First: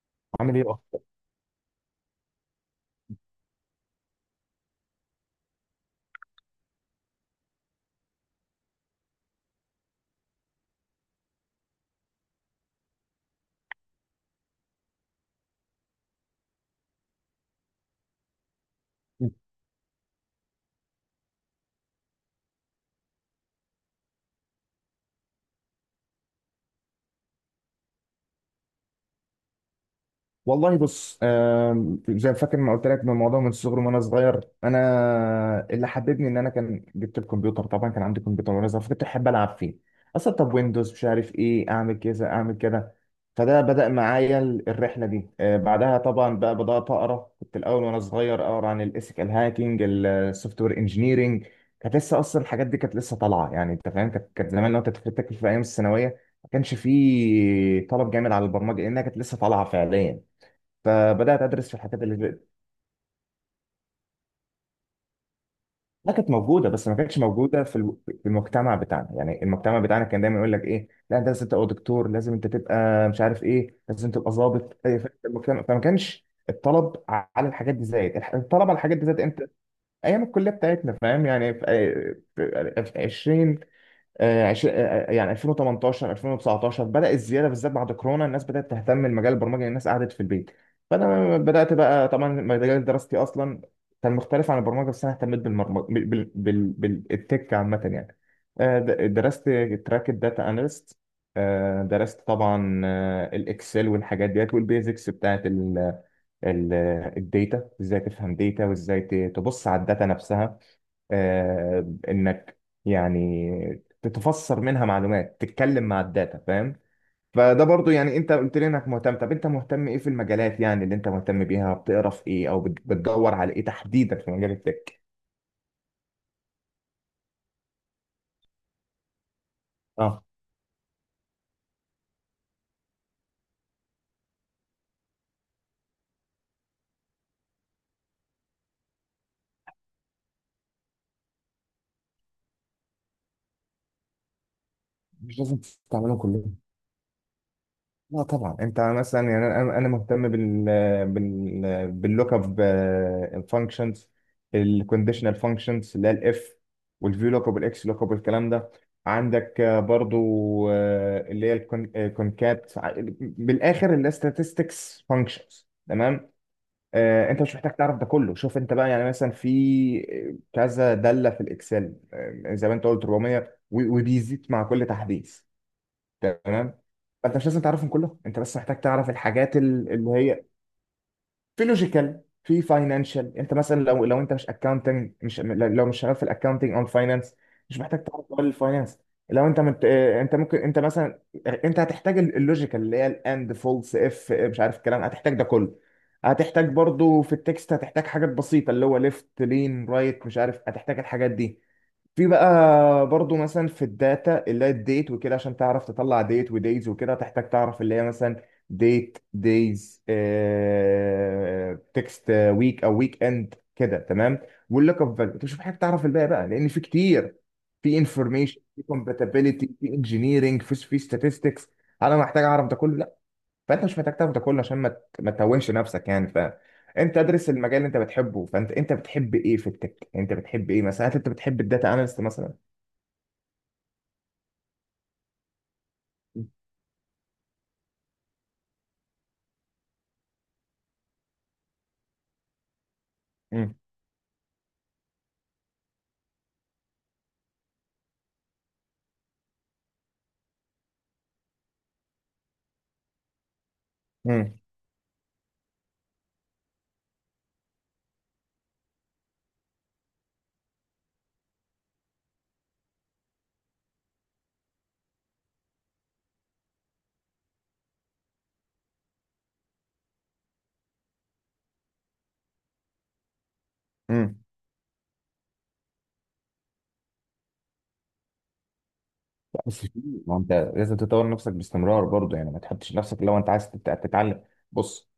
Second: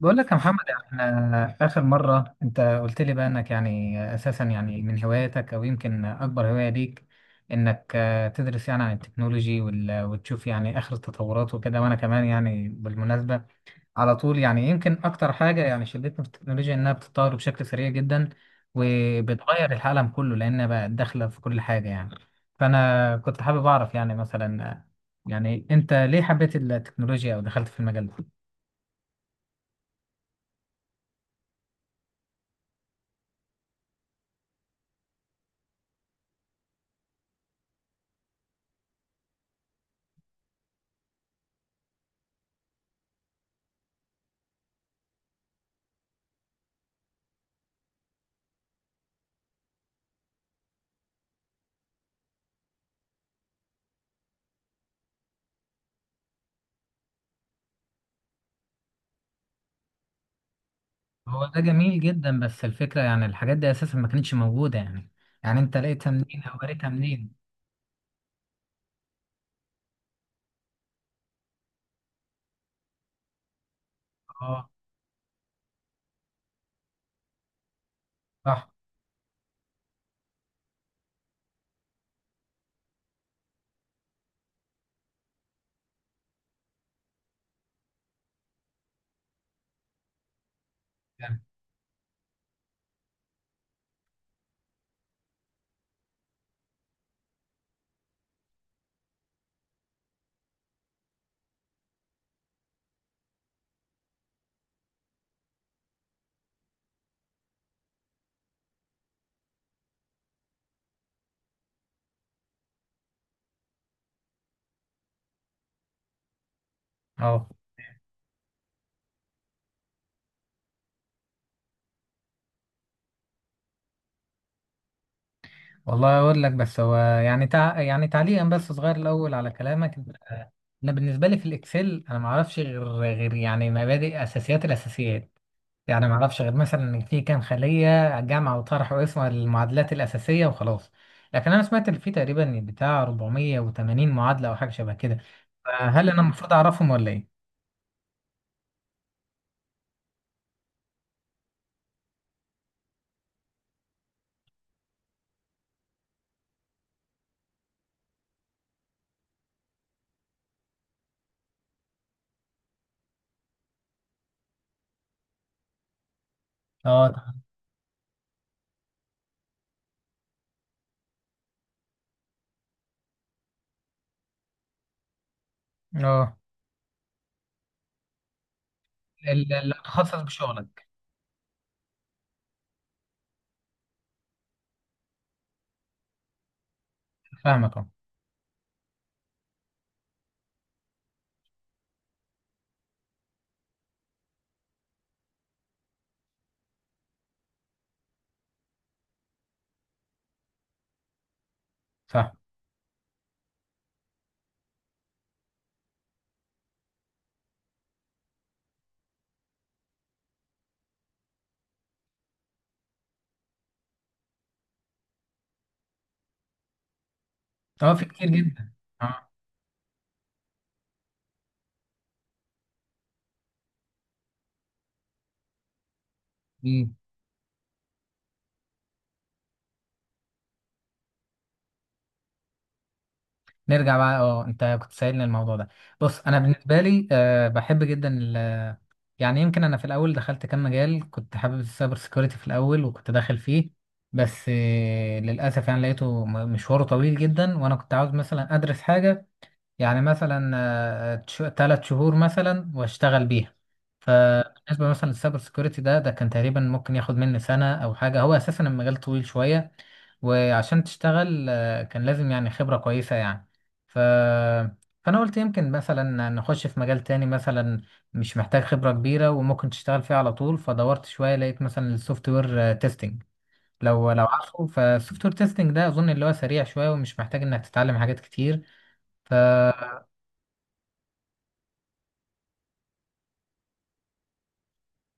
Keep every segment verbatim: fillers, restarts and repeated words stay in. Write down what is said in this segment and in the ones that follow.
بقول لك يا عامل محمد، ايه اكتر. احنا آخر مرة انت قلت لي بقى انك يعني اساسا يعني من هواياتك او يمكن اكبر هواية ليك انك آه، تدرس يعني عن التكنولوجي وال- وتشوف يعني اخر التطورات وكده. وانا كمان يعني بالمناسبة على طول، يعني يمكن اكتر حاجة يعني شدتني في التكنولوجيا انها بتتطور بشكل سريع جدا وبتغير العالم كله، لانها بقى داخلة في كل حاجة يعني. فانا كنت حابب اعرف يعني مثلا آه، يعني انت ليه حبيت التكنولوجيا او دخلت في المجال ده؟ والله بص، آم، زي فاكر ما قلت لك، من الموضوع من الصغر. وانا صغير انا اللي حببني ان انا كان جبت الكمبيوتر. طبعا كان عندي كمبيوتر وانا صغير، فكنت احب العب فيه اصلا. طب ويندوز مش عارف ايه، اعمل كذا اعمل كده. فده بدأ معايا ال- الرحله دي. آه، بعدها طبعا بقى بدأت اقرا، كنت الاول وانا صغير اقرا عن الايثيكال هاكينج، السوفت وير انجينيرنج. كانت لسه اصلا الحاجات دي كانت لسه طالعه، يعني انت فاهم كانت كانت زمان لو انت تفتكر في ايام الثانويه ما كانش فيه طلب جامد على البرمجه لانها كانت لسه طالعه فعليا، فبدات هو ده ادرس في جميل الحاجات اللي جدا، بس الفكرة يعني الحاجات دي أساسا ما كانتش موجودة يعني يعني أنت لقيتها ما كانت منين أو موجوده. قريتها بس ما كانتش منين؟ موجوده في الو- في المجتمع بتاعنا. يعني المجتمع بتاعنا كان دايما يقول لك ايه، لا انت لازم تبقى دكتور، لازم انت تبقى مش عارف ايه، لازم تبقى أه. ضابط، إيه، ف- المجتمع، فما كانش الطلب على الحاجات دي زايد، الح- الطلب صح. على الحاجات دي زايد امتى؟ ايام الكليه بتاعتنا فاهم، يعني في في- في عشرين، آه، عش- آه، آه، يعني ألفين وتمنتاشر ألفين وتسعتاشر بدأ الزيادة، بالذات بعد كورونا الناس بدأت تهتم بمجال البرمجة، لأن الناس قعدت في البيت. فأنا فعلا. بدأت بقى، طبعا مجال دراستي أصلا كان مختلف عن البرمجة، بس أنا اهتميت بالبرمجة بال... بال... بال... بالتك عامة يعني. آه، د- درست تراك الداتا أناليست، درست طبعا آه، الإكسل والحاجات ديت والبيزكس بتاعت ال... ال- الداتا، ازاي تفهم داتا وازاي ت- تبص على الداتا نفسها، آه، انك يعني تتفسر منها معلومات، تتكلم مع الداتا، فاهم؟ أه، فده برضو يعني انت قلت لي انك مهتم، طب انت مهتم ايه في المجالات، يعني اللي انت مهتم بيها بتقرا في ايه او بت- بتدور على ايه تحديدا في مجال التك؟ والله أقول لك. بس هو يعني تع... يعني تعليقا بس صغير الأول على كلامك اه. أنت-. أنا بالنسبة لي في الإكسل أنا ما أعرفش غير غير يعني مبادئ أساسيات الأساسيات، يعني ما اعرفش غير مثلا ان في كام خليه جمع وطرح واسم المعادلات الاساسيه وخلاص. لكن انا سمعت ان في تقريبا بتاع اربعمية وتمانين معادله او حاجه شبه كده. مش لازم فهل تستعملهم انا المفروض كلهم. اعرفهم ولا ايه؟ لا طبعا، انت مثلا يعني انا، انا مهتم بال بال باللوك اب فانكشنز، الكونديشنال فانكشنز اللي هي الاف، والفيو لوك اب والاكس لوك اب والكلام ده. عندك آه، برضو آه، اللي هي الكونكات، بالاخر اللي هي statistics فانكشنز، تمام؟ آه، اه انت مش محتاج تعرف ده كله، شوف انت بقى يعني، مثلا في كذا داله في الاكسل، آه، زي ما انت قلت أربعمية، و- وبيزيد مع كل تحديث. اه تمام؟ فانت مش لازم تعرفهم كلهم، انت بس محتاج تعرف ال- الحاجات اللي ال- اللي تخصص هي بشغلك. في لوجيكال، في فاينانشال. انت مثلا لو لو انت مش اكاونتنج، مش لو مش شغال في الاكاونتنج او الفاينانس فاهمك. مش اه، محتاج تعرف كل الفاينانس. لو انت مت... اه، انت ممكن، انت مثلا انت هتحتاج ال- اللوجيكال اللي هي الاند، فولس، اف، مش عارف الكلام، هتحتاج ده كله. هتحتاج برضو في التكست هتحتاج حاجات بسيطة، اللي هو ليفت، لين، رايت، مش عارف، هتحتاج الحاجات دي. في فاهم. بقى برضو مثلا في الداتا اللي هي الديت وكده، عشان تعرف تطلع ديت ودايز وكده تحتاج تعرف اللي هي مثلا ديت، دايز، تكست، ويك او ويك اند كده، تمام؟ واللوك اب فاليو. انت مش محتاج تعرف الباقي بقى لان في كتير، اه، في في كتير انفورميشن، جدا. في اه. كومباتيبيليتي، في انجينيرنج، في في ستاتستكس. انا محتاج اعرف ده كله؟ لا. فانت مش محتاج تعرف ده كله، عشان ما ت- ما تتوهش نفسك يعني. مم. فانت ادرس المجال اللي انت بتحبه. فانت انت بتحب ايه في التك؟ انت بتحب ايه مثلا، هل انت بتحب الداتا اناليست مثلا؟ نرجع بقى. اه، انت كنت سائلني الموضوع ده. بص، انا بالنسبه لي أه بحب جدا ال- يعني يمكن انا في الاول دخلت كام مجال. كنت حابب السايبر سيكيورتي في الاول وكنت داخل فيه، امم بس آه، للاسف يعني لقيته م- مشواره طويل جدا، وانا كنت عاوز مثلا ادرس حاجه يعني مثلا ثلاث شهور مثلا واشتغل بيها. امم فبالنسبة مثلا للسايبر سيكوريتي ده ده كان تقريبا ممكن ياخد مني سنة أو حاجة. هو أساسا المجال طويل شوية، وعشان تشتغل آه، كان لازم يعني خبرة كويسة يعني. ف... فأنا قلت يمكن مثلا نخش في مجال تاني مثلا مش محتاج خبرة كبيرة وممكن تشتغل فيه على طول. فدورت شوية لقيت مثلا السوفت وير تيستنج. لو لو امم عارفه، فالسوفت وير تيستنج ده أظن اللي هو سريع شوية ومش محتاج إنك تتعلم حاجات كتير. لا بس في، ما انت لازم تطور نفسك باستمرار برضه يعني، ما تحطش نفسك. لو انت عايز تت- تتعلم، بص،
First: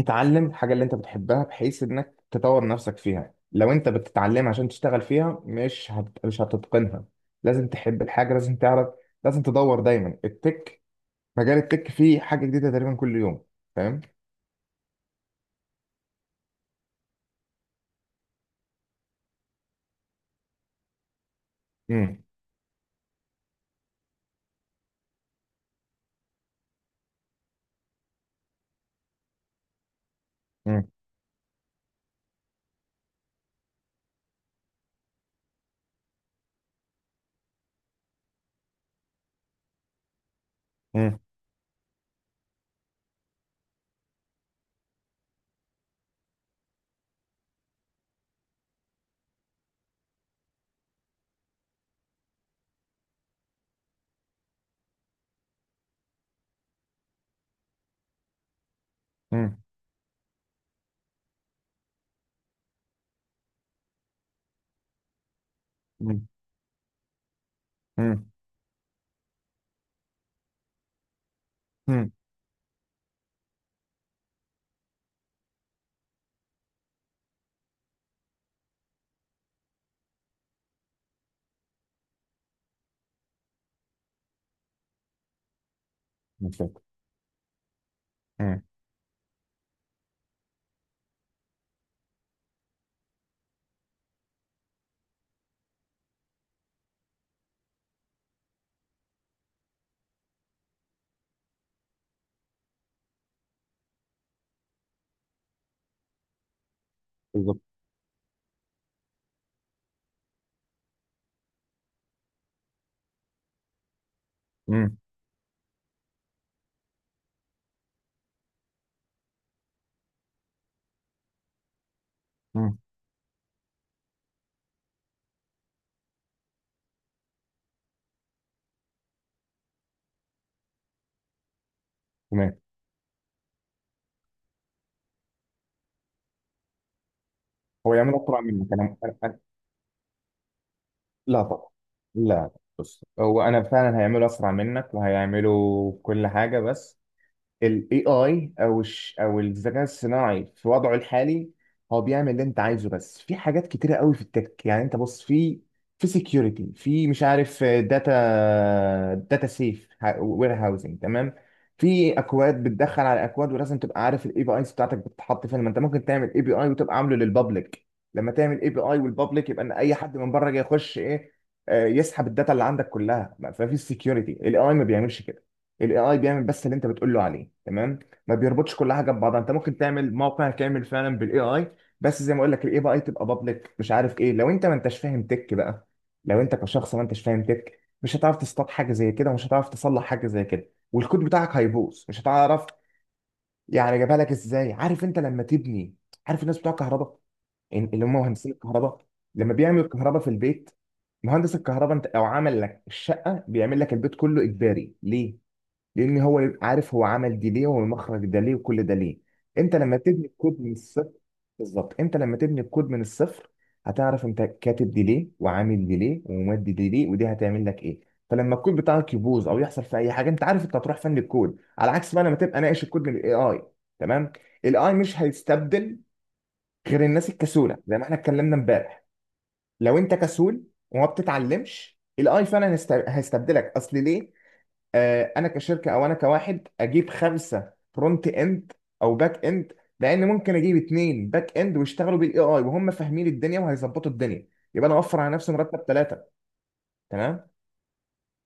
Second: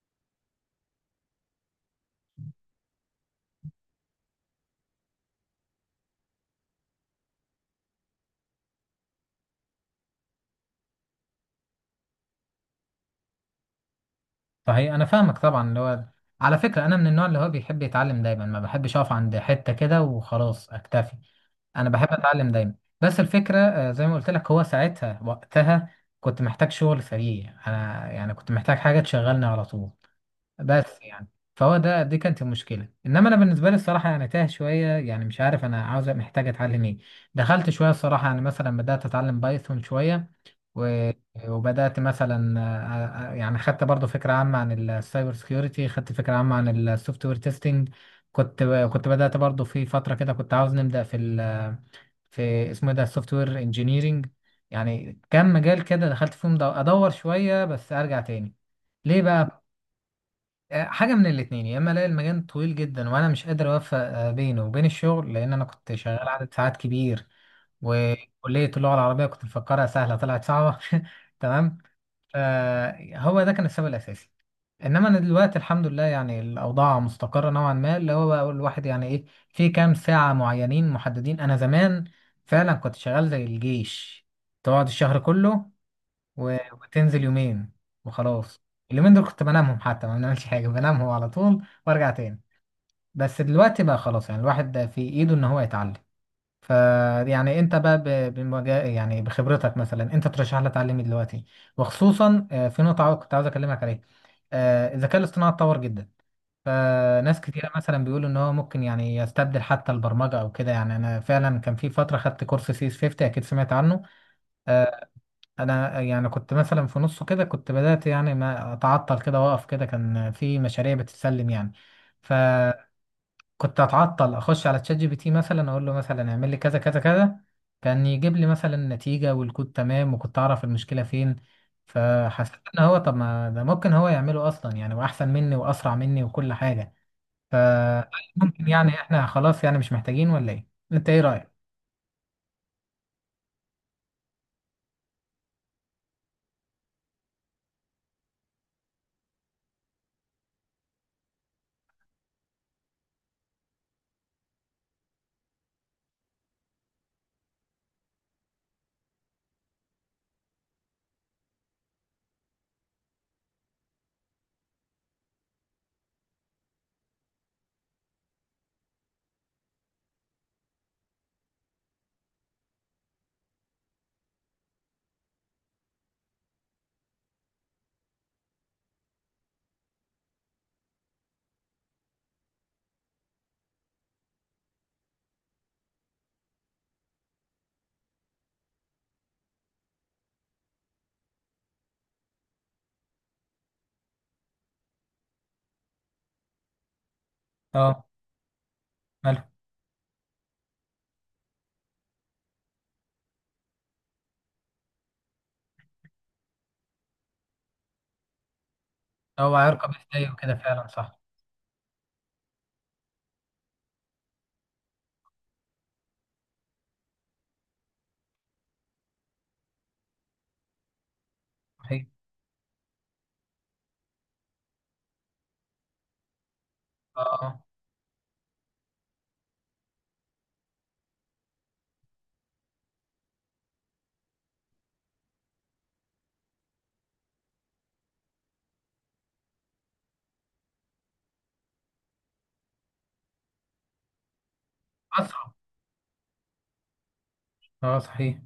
اتعلم الحاجه اللي انت بتحبها، بحيث انك تطور نفسك فيها. لو انت بتتعلم عشان تشتغل فيها، مش هت... مش هتتقنها. لازم تحب الحاجه، لازم تعرف، لازم تدور دايما. التك، مجال التك فيه حاجه جديده تقريبا كل يوم، فاهم؟ صحيح، انا فاهمك طبعا. اللي هو على فكره انا من النوع اللي هو بيحب يتعلم دايما، ما بحبش اقف عند حته كده وخلاص اكتفي. انا بحب امم اتعلم دايما. بس الفكره آه، زي ما قلت لك، هو ساعتها وقتها كنت محتاج شغل سريع، انا يعني كنت محتاج حاجه تشغلني على طول. امم بس يعني فهو ده دي كانت المشكله. انما انا بالنسبه لي الصراحه يعني تاه شويه، يعني مش عارف انا عاوز محتاج اتعلم ايه. دخلت شويه الصراحه، يعني مثلا بدات اتعلم بايثون شويه و- امم وبدات مثلا آه، آه، آه، يعني خدت برضو فكره عامه عن السايبر سكيورتي، خدت فكره عامه عن السوفت وير تيستنج. كنت كنت بدات برضو في فتره كده، كنت عاوز نبدا في ال في اسمه إيه ده السوفت وير انجينيرنج. يعني كام مجال كده دخلت فيهم دو- ادور شويه بس ارجع تاني. ليه امم بقى؟ آه، حاجة من الاتنين، يا إما ألاقي المجال طويل جدا وأنا مش قادر أوفق آه، بينه وبين الشغل لأن أنا كنت امم شغال عدد ساعات كبير امم وكلية اللغة العربية كنت مفكرها سهلة طلعت صعبة تمام. امم فهو ده كان السبب الأساسي. إنما أنا دلوقتي الحمد لله يعني الأوضاع مستقرة نوعا ما، اللي هو بقى الواحد يعني إيه، في كام ساعة معينين محددين. أنا زمان فعلا كنت شغال زي الجيش، تقعد الشهر كله و- بالظبط. وتنزل يومين وخلاص. امم اليومين دول كنت بنامهم، حتى ما بنعملش حاجة، بنامهم على طول وارجع تاني. بس دلوقتي بقى خلاص، يعني الواحد ده في ايده ان هو يتعلم. ف يعني انت بقى ب- بمجا... يعني بخبرتك مثلا انت ترشح لي اتعلم إيه دلوقتي؟ وخصوصا آه، في نقطة كنت عاوز اكلمك عليها. آه، الذكاء الاصطناعي اتطور جدا، فناس بالظبط. كتيرة مثلا بيقولوا ان هو ممكن يعني يستبدل حتى البرمجة او كده. يعني انا فعلا كان في فترة خدت كورس سي اس خمسين، اكيد سمعت عنه. امم آه، انا يعني كنت مثلا في نصه كده كنت بدأت. يعني ما اتعطل كده واقف كده، كان في مشاريع بتتسلم يعني. امم فكنت اتعطل اخش على تشات جي بي تي مثلا، اقول له مثلا اعمل لي كذا كذا كذا. كان يجيب لي مثلا نتيجة والكود تمام، وكنت اعرف المشكلة فين. فحسيت تمام. ان هو طب ما ده ممكن هو يعمله اصلا يعني، واحسن مني واسرع مني وكل حاجة. هو يعمل اسرع فممكن منك؟ يعني انا احنا أنا- أنا- خلاص يعني مش محتاجين، ولا ايه؟ انت ايه لا رأيك؟ طبعا، لا. بص هو انا فعلا هيعمله اسرع منك وهيعمله كل حاجه، بس ال A I او الش او الذكاء الصناعي في وضعه الحالي هو بيعمل اللي انت عايزه. بس في حاجات كتيره قوي في التك يعني، انت بص في، في سكيورتي، في مش عارف داتا، داتا سيف وير هاوسنج، تمام؟ في اكواد بتدخل على اكواد، ولازم تبقى عارف الاي بي ايز بتاعتك بتتحط فين. ما انت ممكن تعمل اي بي اي وتبقى عامله للبابليك، لما تعمل اي بي اي والبابليك يبقى ان اي حد من بره جاي يخش، ايه، آه، يسحب الداتا اللي عندك كلها. ففي السكيورتي الاي ما بيعملش كده. الاي اي بيعمل بس اللي انت بتقول له عليه، تمام؟ ما بيربطش كل حاجه ببعضها. انت ممكن تعمل موقع كامل فعلا بالاي اي، بس زي ما اقول لك الاي اي تبقى بابليك مش عارف ايه. لو انت ما انتش فاهم تك بقى، لو انت كشخص ما انتش فاهم تك مش هتعرف تصطاد حاجه زي كده، ومش هتعرف تصلح حاجه زي كده، والكود بتاعك هيبوظ مش هتعرف يعني جابها لك ازاي. عارف انت لما تبني، عارف الناس بتوع كهرباء اه، اللي هم مهندسين الكهرباء، ماله. لما بيعملوا الكهرباء في البيت، مهندس الكهرباء انت او عمل لك الشقه بيعمل لك البيت كله اجباري، ليه؟ لان هو يبقى عارف هو عمل دي ليه، والمخرج ده ليه، وكل ده ليه. هو انت هيركب لما تبني ازاي وكده، الكود من فعلا الصفر، صح. بالظبط انت لما تبني الكود من الصفر هتعرف انت كاتب دي ليه، وعامل دي ليه، ومودي دي ليه، ودي هتعمل لك ايه. فلما الكود بتاعك يبوظ او يحصل في اي حاجه، انت عارف انت هتروح فن الكود، على صحيح. عكس بقى لما تبقى ناقش الكود من الاي اي، تمام؟ الاي مش هيستبدل غير اه. الناس آه. الكسوله، زي ما احنا اتكلمنا امبارح. لو انت كسول وما بتتعلمش الاي فعلا هيست- هيستبدلك. اصل ليه، آه، انا كشركه او انا كواحد اجيب خمسه فرونت اند او باك اند، لان ممكن اجيب اتنين باك اند ويشتغلوا بالاي اي وهم فاهمين الدنيا وهيظبطوا الدنيا، يبقى انا اوفر على نفسي اسرع. مرتب ثلاثه. تمام؟ اه صحيح،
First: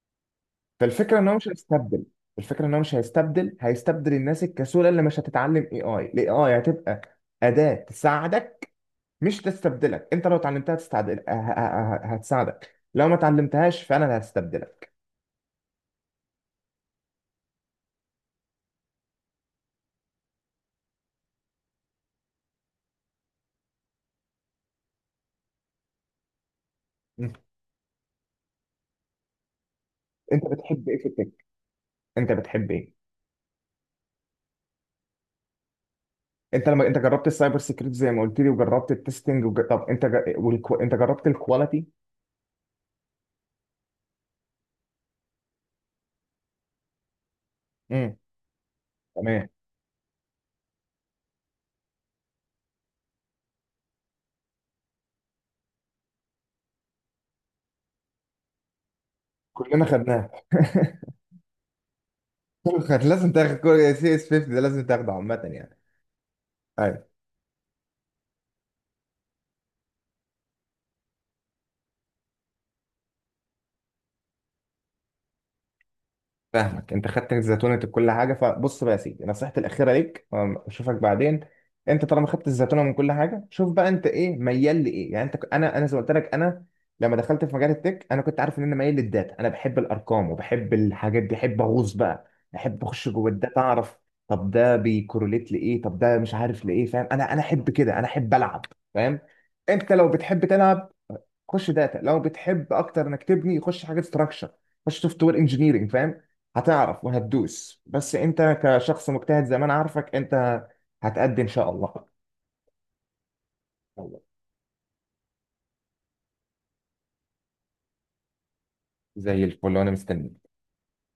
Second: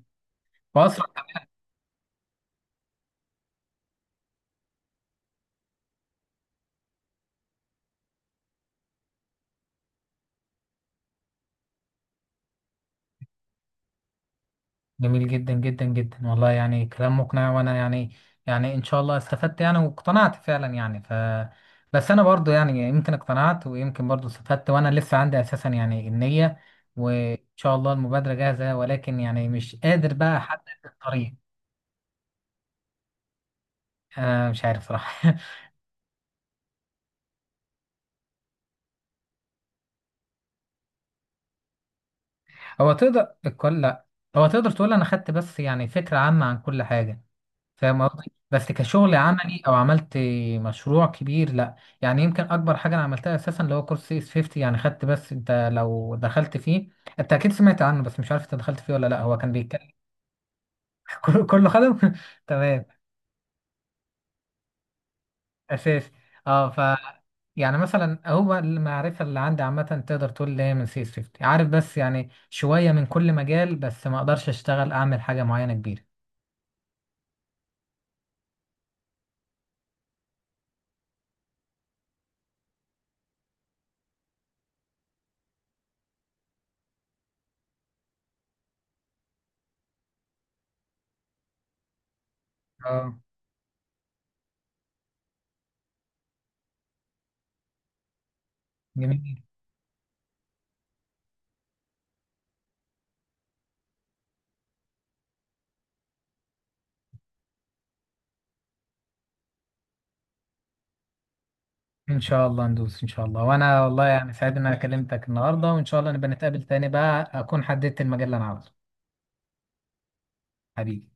واسرع. فالفكره ان هو مش هيستبدل، الفكره ان هو مش هيستبدل، هيستبدل الناس الكسوله اللي مش هتتعلم اي اي. الاي اي هتبقى اداه تساعدك مش تستبدلك. انت لو اتعلمتها تستعدل ه- ه- ه- هتساعدك، لو ما اتعلمتهاش فانا اللي هستبدلك. جميل جدا جدا جدا، والله يعني كلام مقنع. وانا يعني يعني ان شاء الله استفدت يعني واقتنعت فعلا يعني. ف بس انا برضو يعني يمكن اقتنعت ويمكن برضو استفدت، وانا لسه عندي اساسا يعني النية، وان شاء الله المبادرة جاهزة، ولكن يعني مش قادر بقى انت احدد بتحب ايه في الطريق. التك؟ انت بتحب ايه؟ انا مش عارف صراحة. انت لما انت جربت السايبر سيكيورتي زي ما قلت لي، وجربت التستنج وج... طب انت ج... والكو... انت جربت الكواليتي؟ هو تقدر الكل، لا. هو تقدر تقول انا خدت بس يعني فكرة عامة عن كل حاجة، فاهم امم قصدي؟ بس كشغل تمام. عملي او عملت مشروع كبير، لا. يعني يمكن اكبر حاجه انا عملتها اساسا اللي هو كورس سي اس خمسين. يعني خدت بس. انت لو دخلت فيه، انت اكيد سمعت عنه، بس مش عارف انت دخلت فيه ولا لا. هو كان كلنا بيتكلم خدناه كله كله خدم كله تمام. خد- لازم تاخد. سي اس خمسين ده لازم تاخده عامه يعني، اساسي. اه ف ايوه. يعني مثلا هو المعرفه اللي عندي عامه، تقدر تقول اللي هي من سي اس خمسين، عارف؟ بس يعني شويه من كل مجال، بس ما اقدرش اشتغل اعمل حاجه معينه كبيره. فاهمك، انت خدت الزيتونه كل حاجه. فبص بقى يا سيدي، نصيحتي الاخيره ليك، أم، اشوفك بعدين. انت طالما خدت الزيتونه من كل حاجه، شوف بقى انت ايه ميال لايه. يعني انت ك- انا، انا زي ما قلت لك، انا لما دخلت في مجال التك انا كنت عارف ان انا ميال للداتا. انا بحب الارقام وبحب الحاجات دي، احب اغوص بقى، احب اخش اه. جوه الداتا، اعرف طب ده بيكورليت لايه، طب ده مش عارف لايه، فاهم؟ انا انا احب كده، انا احب العب، فاهم؟ جميل. انت لو بتحب تلعب خش داتا، لو بتحب اكتر انك تبني خش حاجه ستراكشر، خش سوفت وير انجينيرنج، فاهم؟ هتعرف وهتدوس، بس انت كشخص مجتهد زي ما انا عارفك، انت هتأدي ان شاء الله. ان شاء الله ندوس ان شاء الله. وانا والله والله يعني سعيد ان انا كلمتك النهارده، وان شاء الله نبقى نتقابل تاني بقى اكون حددت المجال اللي انا عاوزه. زي الفل، وانا مستني. حبيبي.